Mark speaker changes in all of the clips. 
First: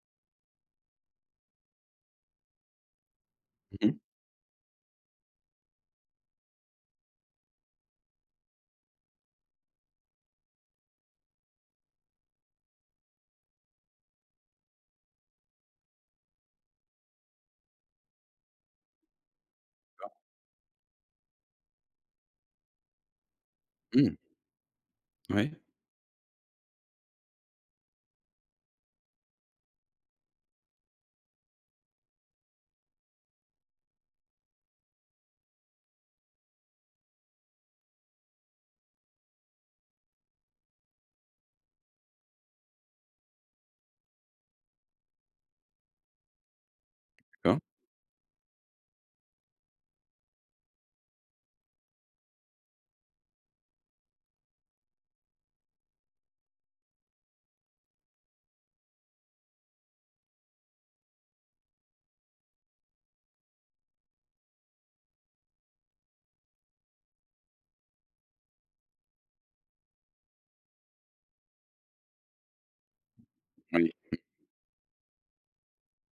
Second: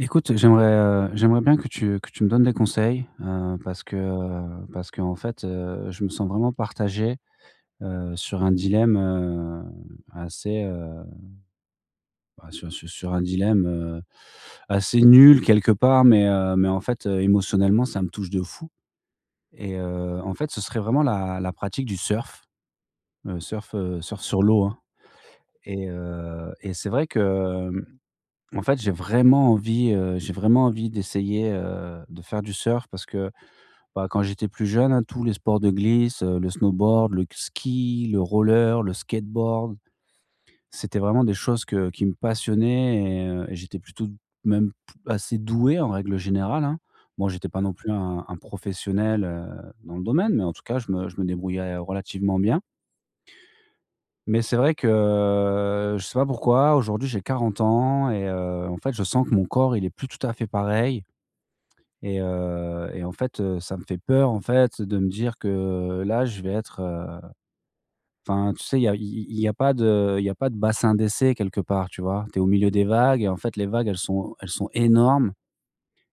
Speaker 1: Écoute, j'aimerais, heu, j'aimerais bien que tu que tu me donnes des conseils. Heu, parce
Speaker 2: Mmh
Speaker 1: que,
Speaker 2: mh.
Speaker 1: heu, parce qu'en fait, heu, je me sens vraiment partagé, heu, sur un dilemme, heu, assez, heu, bah, sur un su sur un dilemme, heu, assez nul quelque part, mais heu, mais en fait, heu, émotionnellement, ça me touche de fou, et heu, en fait, ce serait vraiment la la pratique du surf, le surf, heu,
Speaker 2: Mmh.
Speaker 1: surf sur l'eau, hein,
Speaker 2: Ouais.
Speaker 1: et heu, et c'est vrai que, mmh, en fait, j'ai vraiment envie, heu, j'ai vraiment envie d'essayer, heu, de faire du surf parce que, ben, quand j'étais plus jeune, hein, tous les sports de glisse, heu, le snowboard, le k ski, le roller, le skateboard, c'était vraiment des choses que qui me passionnaient et heu, j'étais plutôt b même p assez doué, en règle générale, hein. Bon, j'étais
Speaker 2: D'accord.
Speaker 1: pas non plus un un professionnel, heu, dans le domaine, mais en tout cas, je me je me débrouillais relativement bien. Mais c'est vrai que je sais pas pourquoi, aujourd'hui, j'ai 40 ans et heu, en fait, je sens que mon corps, il est plus tout à fait pareil, et heu, et en fait, heu, ça me fait peur, en fait, de me dire que là, je vais être, heu, enfin tu sais, il y a i i il y a pas de il y a pas de bassin d'essai quelque part, tu vois? Tu es au milieu des vagues et en fait, les vagues,
Speaker 2: Oui.
Speaker 1: elles
Speaker 2: Mmh.
Speaker 1: sont elles sont énormes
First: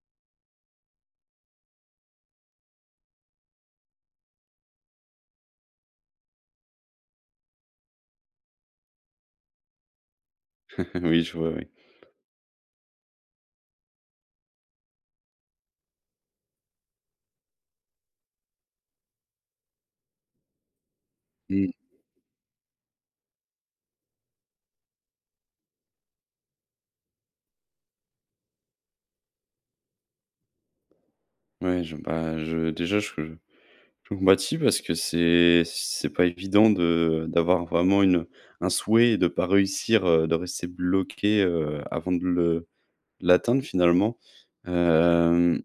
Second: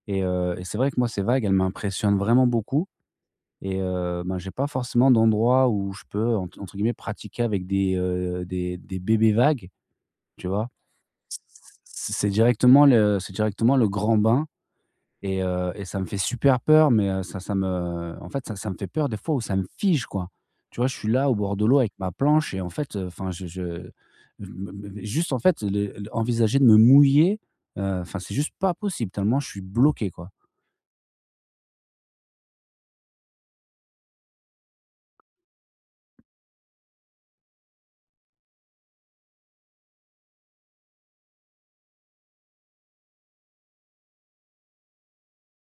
Speaker 1: et heu, et c'est vrai que, moi, ces vagues, elles m'impressionnent vraiment beaucoup, et heu, ben, j'ai pas forcément d'endroit où je peux entre entre guillemets «pratiquer» avec des, heu, des des bébés vagues, tu vois?
Speaker 2: Oui,
Speaker 1: C
Speaker 2: je vois
Speaker 1: c
Speaker 2: oui.
Speaker 1: c'est c'est directement le c'est directement le grand bain, et heu, et ça me fait super peur, mais heu, ça ça me en fait, ça me fait peur, des fois, où ça me fige, quoi. Tu vois, je suis là au bord de
Speaker 2: Mmh.
Speaker 1: l'eau avec ma planche et en fait, enfin, je je m me me juste, en fait, les l envisager de me mouiller, heu, enfin, c'est juste pas possible tellement je suis bloqué quoi.
Speaker 2: Ouais, je, bah, je déjà je je compatis, parce que c'est c'est pas évident de d'avoir vraiment une un souhait et de pas réussir, heu, de rester bloqué, heu, avant de le l'atteindre finalement. Hem,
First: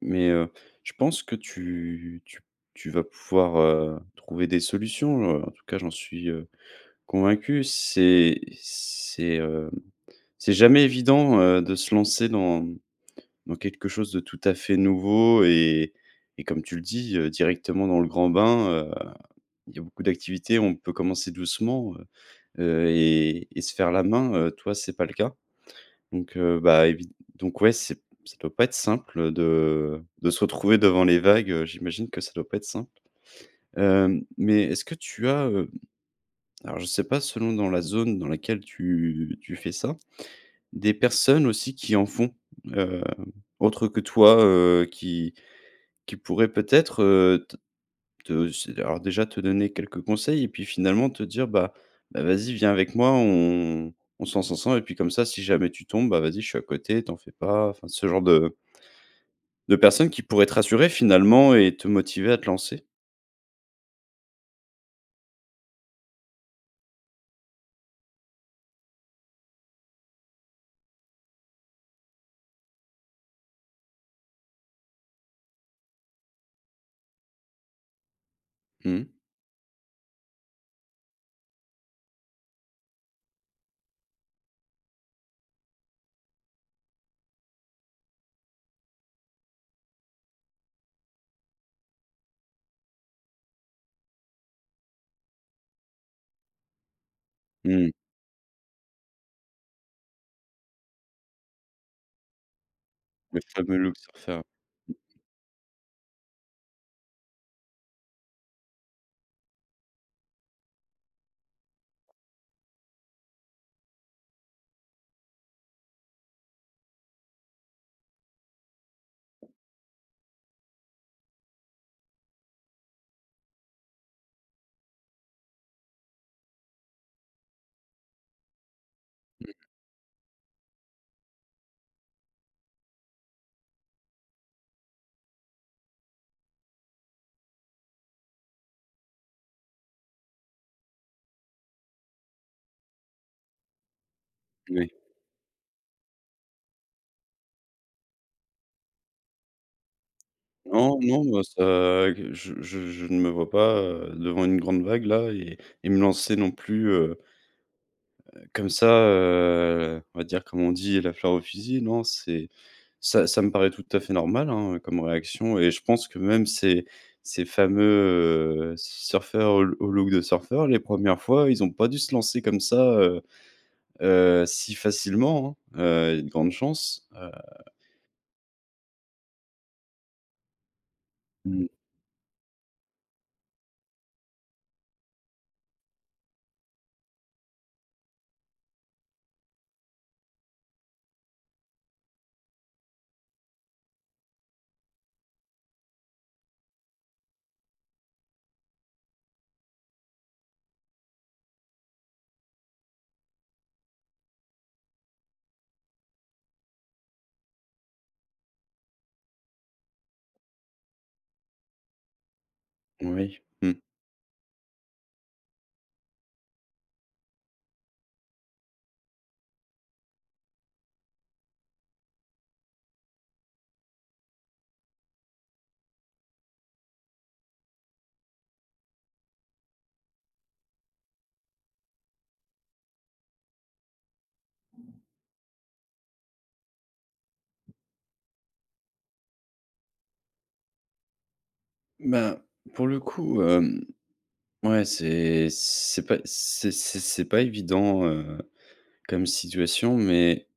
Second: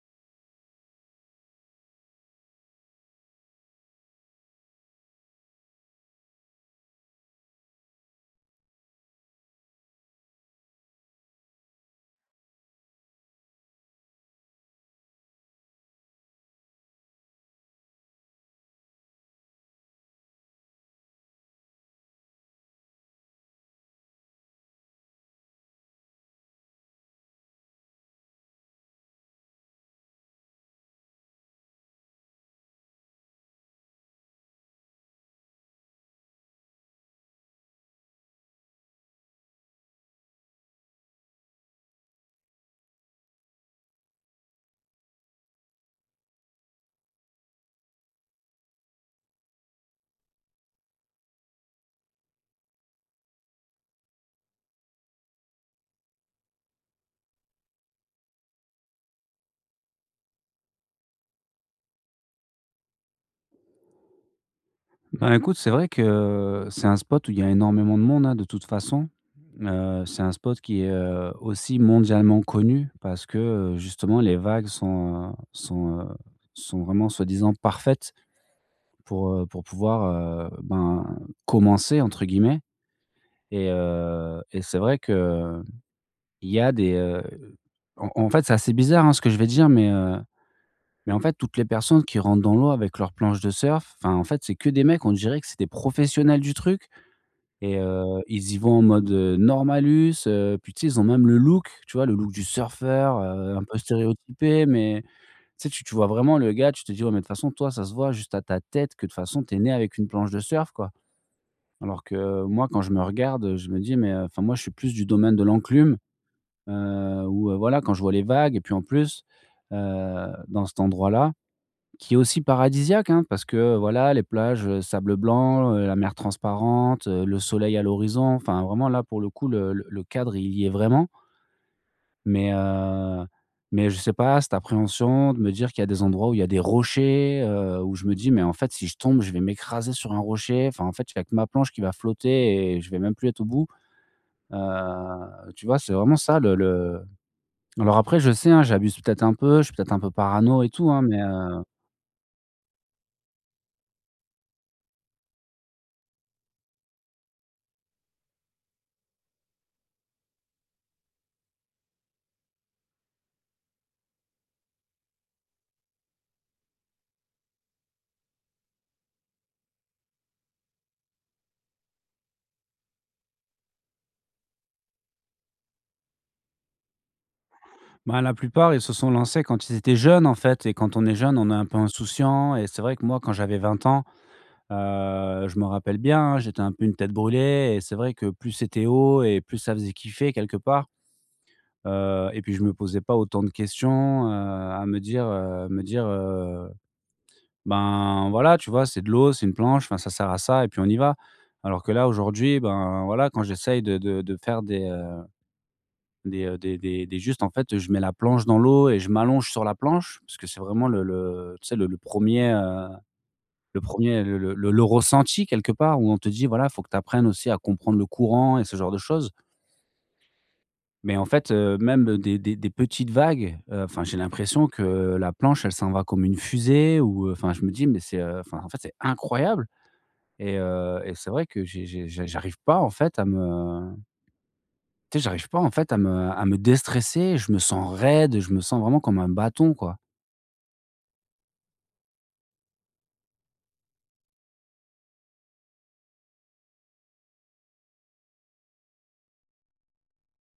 Speaker 2: mais heu, je pense que tu tu tu vas pouvoir, heu, trouver des solutions, heu, en tout cas, j'en suis, heu, convaincu. C'est c'est, hem, c'est jamais évident, heu, de se lancer dans dans quelque chose de tout à fait nouveau et et comme tu le dis, heu, directement dans le grand bain. Heu, il y a beaucoup d'activités, on peut commencer doucement, heu heu, et et se faire la main, heu, toi, c'est pas le cas, donc heu, bah, évi donc ouais, c'est p ça doit pas être simple de de se retrouver devant les vagues, heu, j'imagine que ça doit pas être simple. Hem, mais est-ce que tu as, hem, alors je sais pas, selon dans la zone dans laquelle tu tu fais ça, des personnes aussi qui en font? Heu, autre que toi, heu, qui qui pourraient peut-être, heu, t te c'est d alors déjà te donner quelques conseils et puis, finalement, te dire: «Bah bah vas-y, viens avec moi, on on se lance ensemble et puis, comme ça, si jamais tu tombes, bah, vas-y, je suis à côté, t'en fais pas». Enfin, ce genre de de personnes, qui pourraient te rassurer, finalement, et te motiver à te lancer?
Speaker 1: Ben, écoute, c'est vrai que, c'est un spot où il y a énormément de monde, hein, de toute façon. Heu, c'est un spot qui est aussi, heu, mondialement connu parce que, heu, justement les vagues sont, heu, sont, heu, sont vraiment soi-disant parfaites
Speaker 2: Mmh mh.
Speaker 1: pour, heu, pour pouvoir, heu, ben, «commencer» entre guillemets, et heu, et c'est vrai qu'il y a des, heu, en en fait, c'est assez bizarre ce que je vais dire, mais heu, mais en fait toutes les personnes qui rentrent dans l'eau avec leurs planches de surf, enfin en fait, c'est que des mecs. On dirait que c'est professionnel du truc
Speaker 2: Mmh
Speaker 1: et
Speaker 2: mh.
Speaker 1: heu, ils y vont en mode normalus, heu, et puis tu sais? Ils ont même le look, tu vois? Le look du surfeur,
Speaker 2: Le
Speaker 1: heu, un peu
Speaker 2: fameux look surfer!
Speaker 1: stéréotypé mais tu sais? Tu tu vois? Vraiment le gars tu te dis: «Ouais toi, de toute façon, toi ça se voit juste à ta tête que, de toute façon, tu es né avec une planche de surf quoi». Alors que moi quand je me regarde, je me dis: «Mais enfin moi, je suis plus du domaine de l'enclume» heu, où heu, voilà quand je vois les vagues, et puis en plus, heu, dans cet endroit là qui est aussi paradisiaque, hein, parce que, heu, voilà les plages sable blanc, heu, la mer transparente, le soleil à l'horizon enfin vraiment là, pour le coup,
Speaker 2: Mmh.
Speaker 1: le le cadre il y est vraiment. Mais heu, mais je sais pas, cette appréhension de me dire qu'il y a des endroits où il y a des rochers, heu, où je me dis: «Mais en fait si je tombe je vais m'écraser sur un rocher, enfin en fait il y a que ma planche qui va flotter et je ne vais même plus être au bout».
Speaker 2: Moui.
Speaker 1: Heu, tu vois? C'est vraiment ça le le alors après je sais, hein, j'abuse peut-être un peu, je suis peut-être un peu parano et tout,
Speaker 2: Non,
Speaker 1: hein, mais
Speaker 2: non moi
Speaker 1: heu.
Speaker 2: ça je je je ne me vois pas, heu, devant une grande vague là et et me lancer non plus, heu heu, comme ça, heu, on va dire comme on dit: «La fleur au fusil». Non c'est ça ça me paraît tout à fait normal, hein, comme réaction, et je pense que même ces ces fameux surfeurs au au look de surfeurs, les 1re fois, ils ont pas dû se lancer comme ça, heu heu, si facilement, hein, heu, il y a de grande chance, heu.
Speaker 1: Ben la plupart, ils se sont lancés quand ils étaient jeunes en fait et quand on est jeune, on est un
Speaker 2: Mmh.
Speaker 1: peu insouciant et c'est vrai que moi quand j'avais 20 ans, heu, je me rappelle bien, hein, j'étais un peu une tête brûlée et c'est vrai que, plus c'était haut et plus ça faisait kiffer quelque part. Heu, et puis je me posais pas autant de questions, heu, à me dire, heu, me dire, heu, ben voilà, tu vois?: «C'est de l'eau, c'est une planche, enfin ça sert à ça et puis on y va». Alors que là, aujourd'hui, ben voilà quand j'essaye de de de faire des, heu, des, heu, des des juste en fait, je mets la planche dans l'eau et je m'allonge sur la planche parce que c'est vraiment le le, tu sais? Le 1er, heu,
Speaker 2: Oui. Mmh.
Speaker 1: le 1er le le le le ressenti quelque part où on te dit voilà: «Faut que tu apprennes aussi à comprendre le courant et ce genre de choses». Mais en fait, heu, même des des des petites vagues, heu, enfin, j'ai l'impression que la planche, elle s'en va comme une fusée ou enfin, je me dis: «Mais c'est, enfin, en fait, c'est incroyable» et heu, et c'est vrai que j'ai j'ai j'ai j'arrive pas en fait à me Tu sais? J'arrive pas en fait à me à me déstresser. Je me sens raide et je me sens vraiment comme un bâton quoi.
Speaker 2: Bah pour le coup, hem, ouais, c'est c'est pas c'est c'est pas évident, heu, comme situation, mais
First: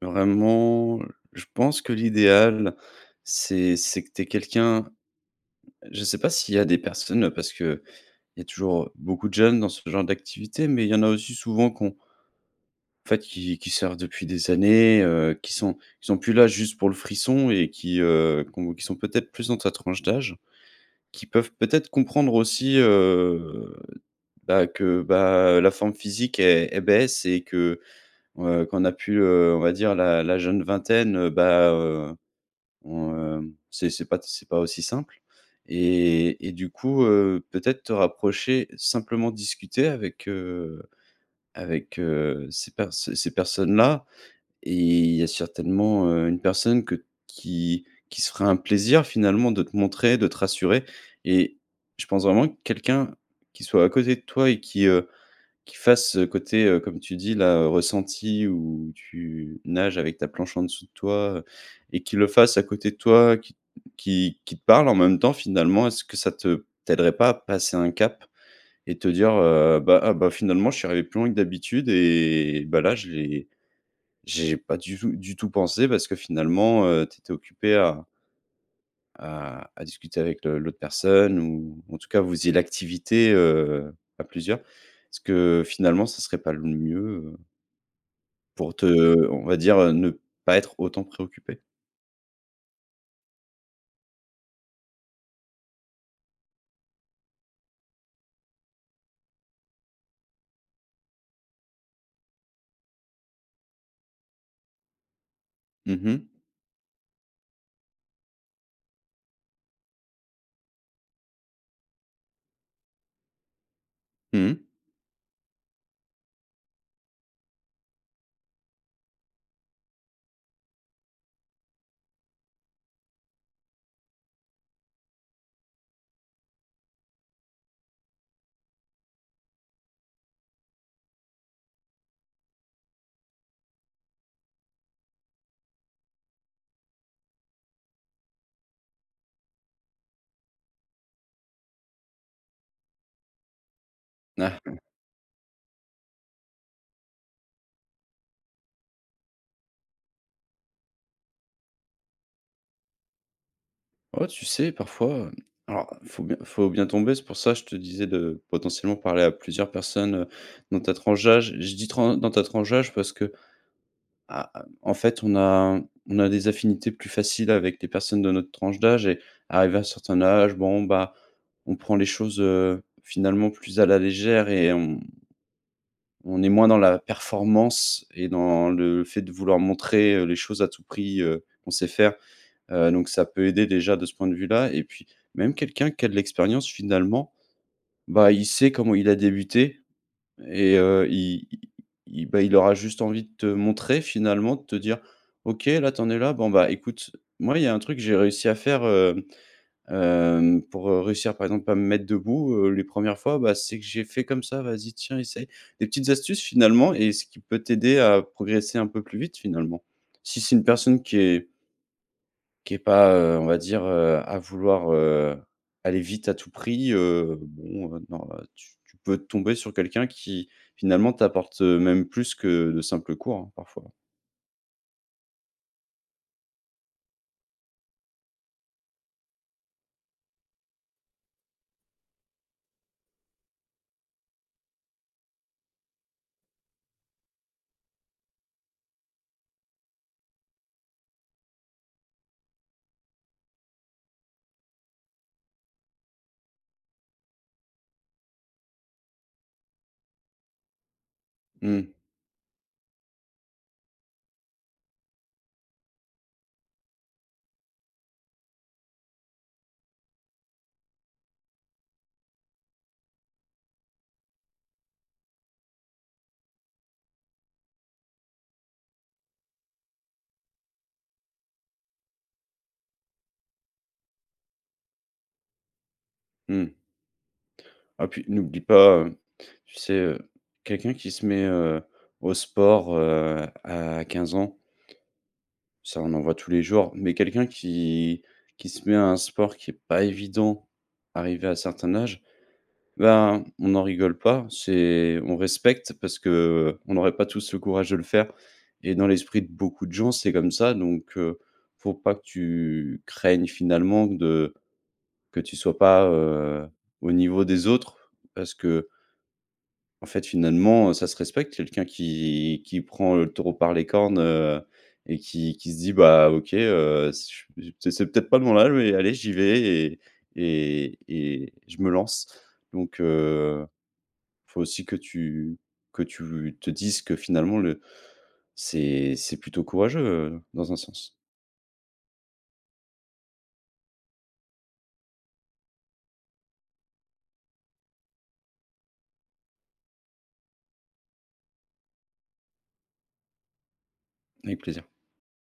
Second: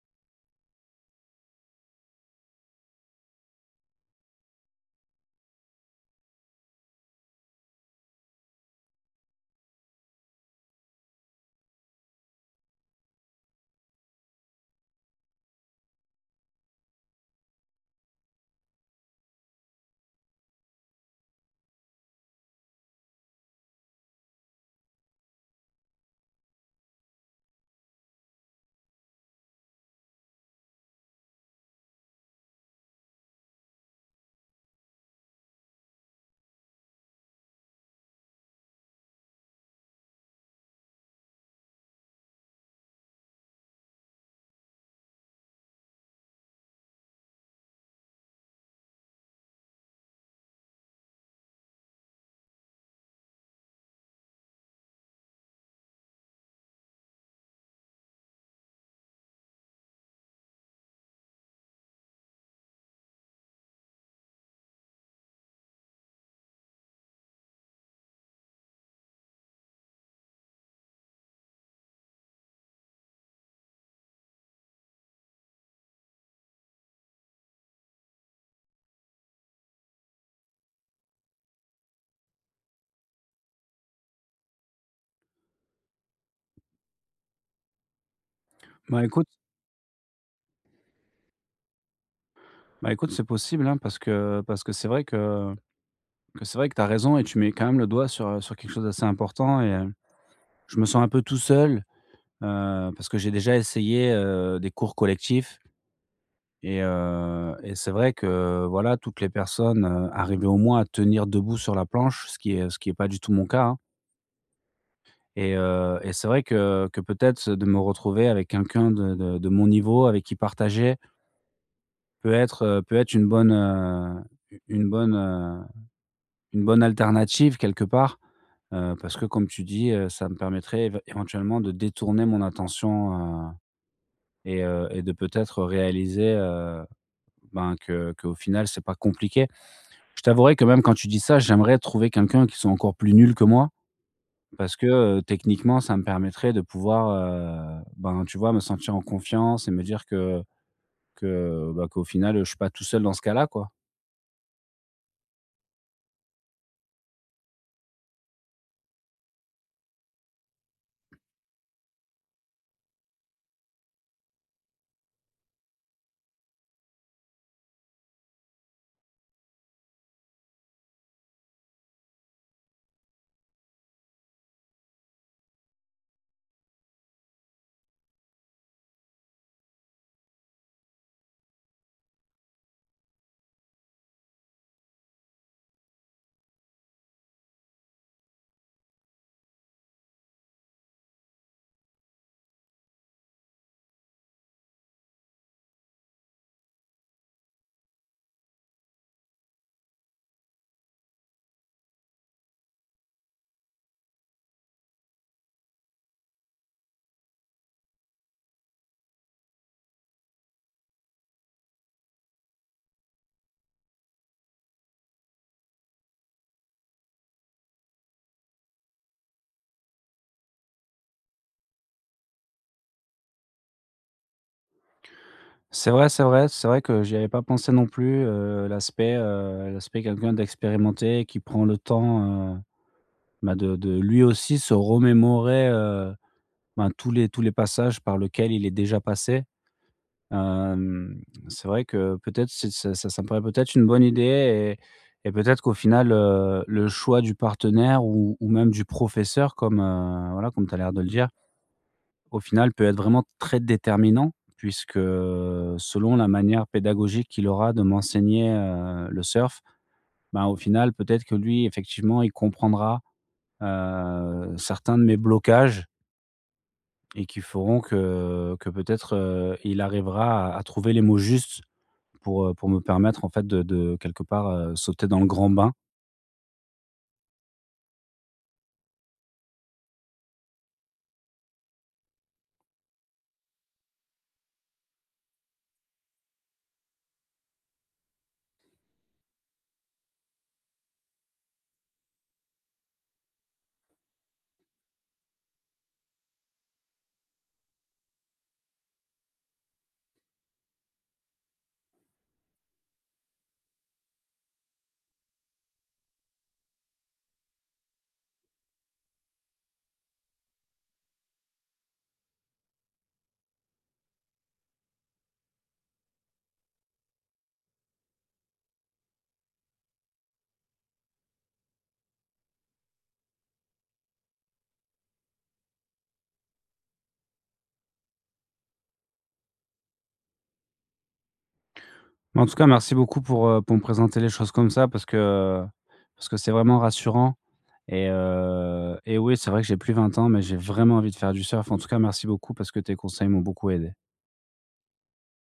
Speaker 2: vraiment, je pense que l'idéal, c'est c'est que tu aies quelqu'un. Je sais pas s'il y a des personnes parce qu'il y a toujours beaucoup de jeunes dans ce genre d'activités, mais il y en a aussi souvent qu'ont en fait qui surfent depuis des années, heu, qui sont qui sont plus là juste pour le frisson et qui, heu, qu'ont qui sont peut-être plus dans ta tranche d'âge, qui peuvent peut-être comprendre aussi, heu, bah que bah, la forme physique, elle elle baisse et que, heu, qu'on a pu, heu, on va dire la la jeune vingtaine, heu, bah, heu, mmh, c'est pas c'est pas aussi simple et et du coup, heu, peut-être te rapprocher simplement discuter avec, heu, avec, heu, ces per ces personnes-là, et il y a certainement, heu, une personne que qui qui se fera un plaisir finalement de te montrer, de te rassurer, et je pense vraiment quelqu'un qui soit à côté de toi et qui, heu, qui fasse ce côté, heu, comme tu dis là «ressenti» où tu nages avec ta planche en dessous de toi, heu, et qui le fasse à côté de toi qui qui qui te parle en même temps finalement est-ce que ça te t'aiderait pas à passer un cap? Et te dire, heu: «Bah, ah bah finalement je suis arrivé plus loin que d'habitude et bah là je l'ai j'ai pas du tout du tout pensé» parce que finalement, heu, tu étais occupé à à à discuter avec le l'autre personne ou en tout cas vous faisiez l'activité, heu, à plusieurs. Est-ce que finalement ça serait pas le mieux, heu? Pour te
Speaker 1: Bah, écoute
Speaker 2: on va dire, heu, ne pas être autant préoccupé.
Speaker 1: Bah écoute, c'est possible, hein, parce que parce que c'est vrai que c'est vrai que tu as raison et tu mets quand même le doigt sur, heu, sur quelque chose d'assez important et heu, je me sens un peu tout seul, heu, parce que j'ai déjà essayé, heu, des cours collectifs.
Speaker 2: Mmh mh.
Speaker 1: Et heu, et c'est vrai que, heu, voilà, toutes les personnes, heu, arrivaient au moins à tenir debout sur la planche, ce qui est ce qui est pas du tout mon cas, hein.
Speaker 2: Mmh mh.
Speaker 1: Et heu et c'est vrai que que, peut-être, de me retrouver avec quelqu'un de de de mon niveau avec qui partager peut être, heu, peut être une bonne, heu, u une bonne, heu, une bonne alternative quelque part. Heu, parce que, comme tu dis, heu, ça me permettrait év éventuellement de détourner mon attention, heu et heu, et de, peut-être, heu, réaliser, heu, ben, que qu'au final, c'est pas compliqué. Je t'avouerais que, même quand tu dis ça, j'aimerais trouver quelqu'un qui soit encore plus nul que moi.
Speaker 2: Ah.
Speaker 1: Parce
Speaker 2: [unintelligible]
Speaker 1: que, heu, techniquement, ça me permettrait de pouvoir, heu, ben, tu vois, me sentir en confiance et me dire que que, bah qu'au final, heu, je suis pas tout seul dans ce cas-là, quoi.
Speaker 2: Oh, tu sais, parfois, hem, alors, il faut bien il faut bien tomber, c'est pour ça, je te disais de, potentiellement, parler à plusieurs personnes, heu, dans ta tranche d'âge. Je dis, tran dans ta tranche d'âge, parce qu'à à en fait, on a on a des affinités plus faciles avec des personnes de notre tranche d'âge et arrivé à un certain âge, bon, bah, on prend les choses, heu, finalement, plus à la légère et on on est moins dans la performance et dans le fait de vouloir montrer, heu, les choses à tout prix, heu, qu'on sait faire. Heu, donc, ça peut aider, déjà, de ce point de vue-là et puis, même quelqu'un qui a de l'expérience, finalement, bah, il sait comment il a débuté et heu, i i il, bah, il aura juste envie de te montrer finalement, de te dire: «OK, là, tu en es là. Bon, bah, écoute, moi, il y a un truc que j'ai réussi à faire, hem, hem, pour, heu, réussir, par exemple, à me mettre debout, heu, les premières fois, bah, c'est que j'ai fait comme ça, vas-y, tiens, essaye». Des petites astuces finalement et ce qui peut t'aider à progresser un peu plus vite, finalement. Si c'est une personne qui est qui est pas, heu, on va dire, heu, à vouloir, heu, aller vite à tout prix, heu. Bon, heu, non, heu, tu tu peux tomber sur quelqu'un qui, finalement, t'apporte, heu, même plus que de simples cours, hein, parfois.
Speaker 1: C'est vrai, c'est vrai, c'est vrai que j'y avais pas pensé non plus. Heu, l'aspect heu, l'aspect, heu, quelqu'un d'expérimenté, qui prend le temps, heu, bah, de de lui aussi se remémorer, heu, ben, tous les tous les passages par lequel il est déjà passé. Hem, c'est vrai que peut-être que c'est ça ça me paraît peut-être une bonne idée et et peut-être qu'au final, heu, le choix du partenaire ou ou même du professeur comme voilà comme tu as l'air de le dire
Speaker 2: Mmh.
Speaker 1: au final peut être vraiment très déterminant puisque, selon la manière pédagogique qu'il aura de m'enseigner, heu, le surf, ben, au final, peut-être que lui, effectivement, il comprendra, heu, certains de mes blocages et qui feront que que peut-être, heu, il arrivera à à trouver les mots justes pour, heu, pour me permettre en fait, de de quelque part, heu, sauter dans le grand bain.
Speaker 2: Mmh. Ah puis n'oublie pas, heu, tu sais, heu, quelqu'un qui se met, heu, au sport, heu, à 15 ans ça, on en voit tous les jours, mais quelqu'un qui qui se met à un sport qui est pas évident, arrivé à certains âges, ben, on n'en rigole pas. C'est on respecte parce qu'on n'aurait pas tous le courage de le faire, et dans l'esprit de beaucoup de gens, c'est comme ça, donc, heu, faut pas que tu craignes finalement de que tu sois pas, heu, au niveau des autres parce que en fait, finalement, heu, ça se respecte quelqu'un qui qui prend, heu, le taureau par les cornes, heu, et qui qui se dit: «Bah, OK, heu, c pff, c'est c'est peut-être pas de mon âge, mais allez, j'y vais et et et je me lance», donc heu, faut aussi que tu que tu te dises que finalement le c'est c'est plutôt courageux, heu, dans un sens.
Speaker 1: Mais en tout cas merci beaucoup, pour, heu, pour me présenter les choses comme ça, parce que, heu, parce que c'est vraiment rassurant et heu, et oui, c'est vrai que j'ai plus 20 ans, mais j'ai vraiment envie de faire du surf. En-tout-cas merci beaucoup parce que tes conseils m'ont beaucoup aidé.
Speaker 2: Avec plaisir.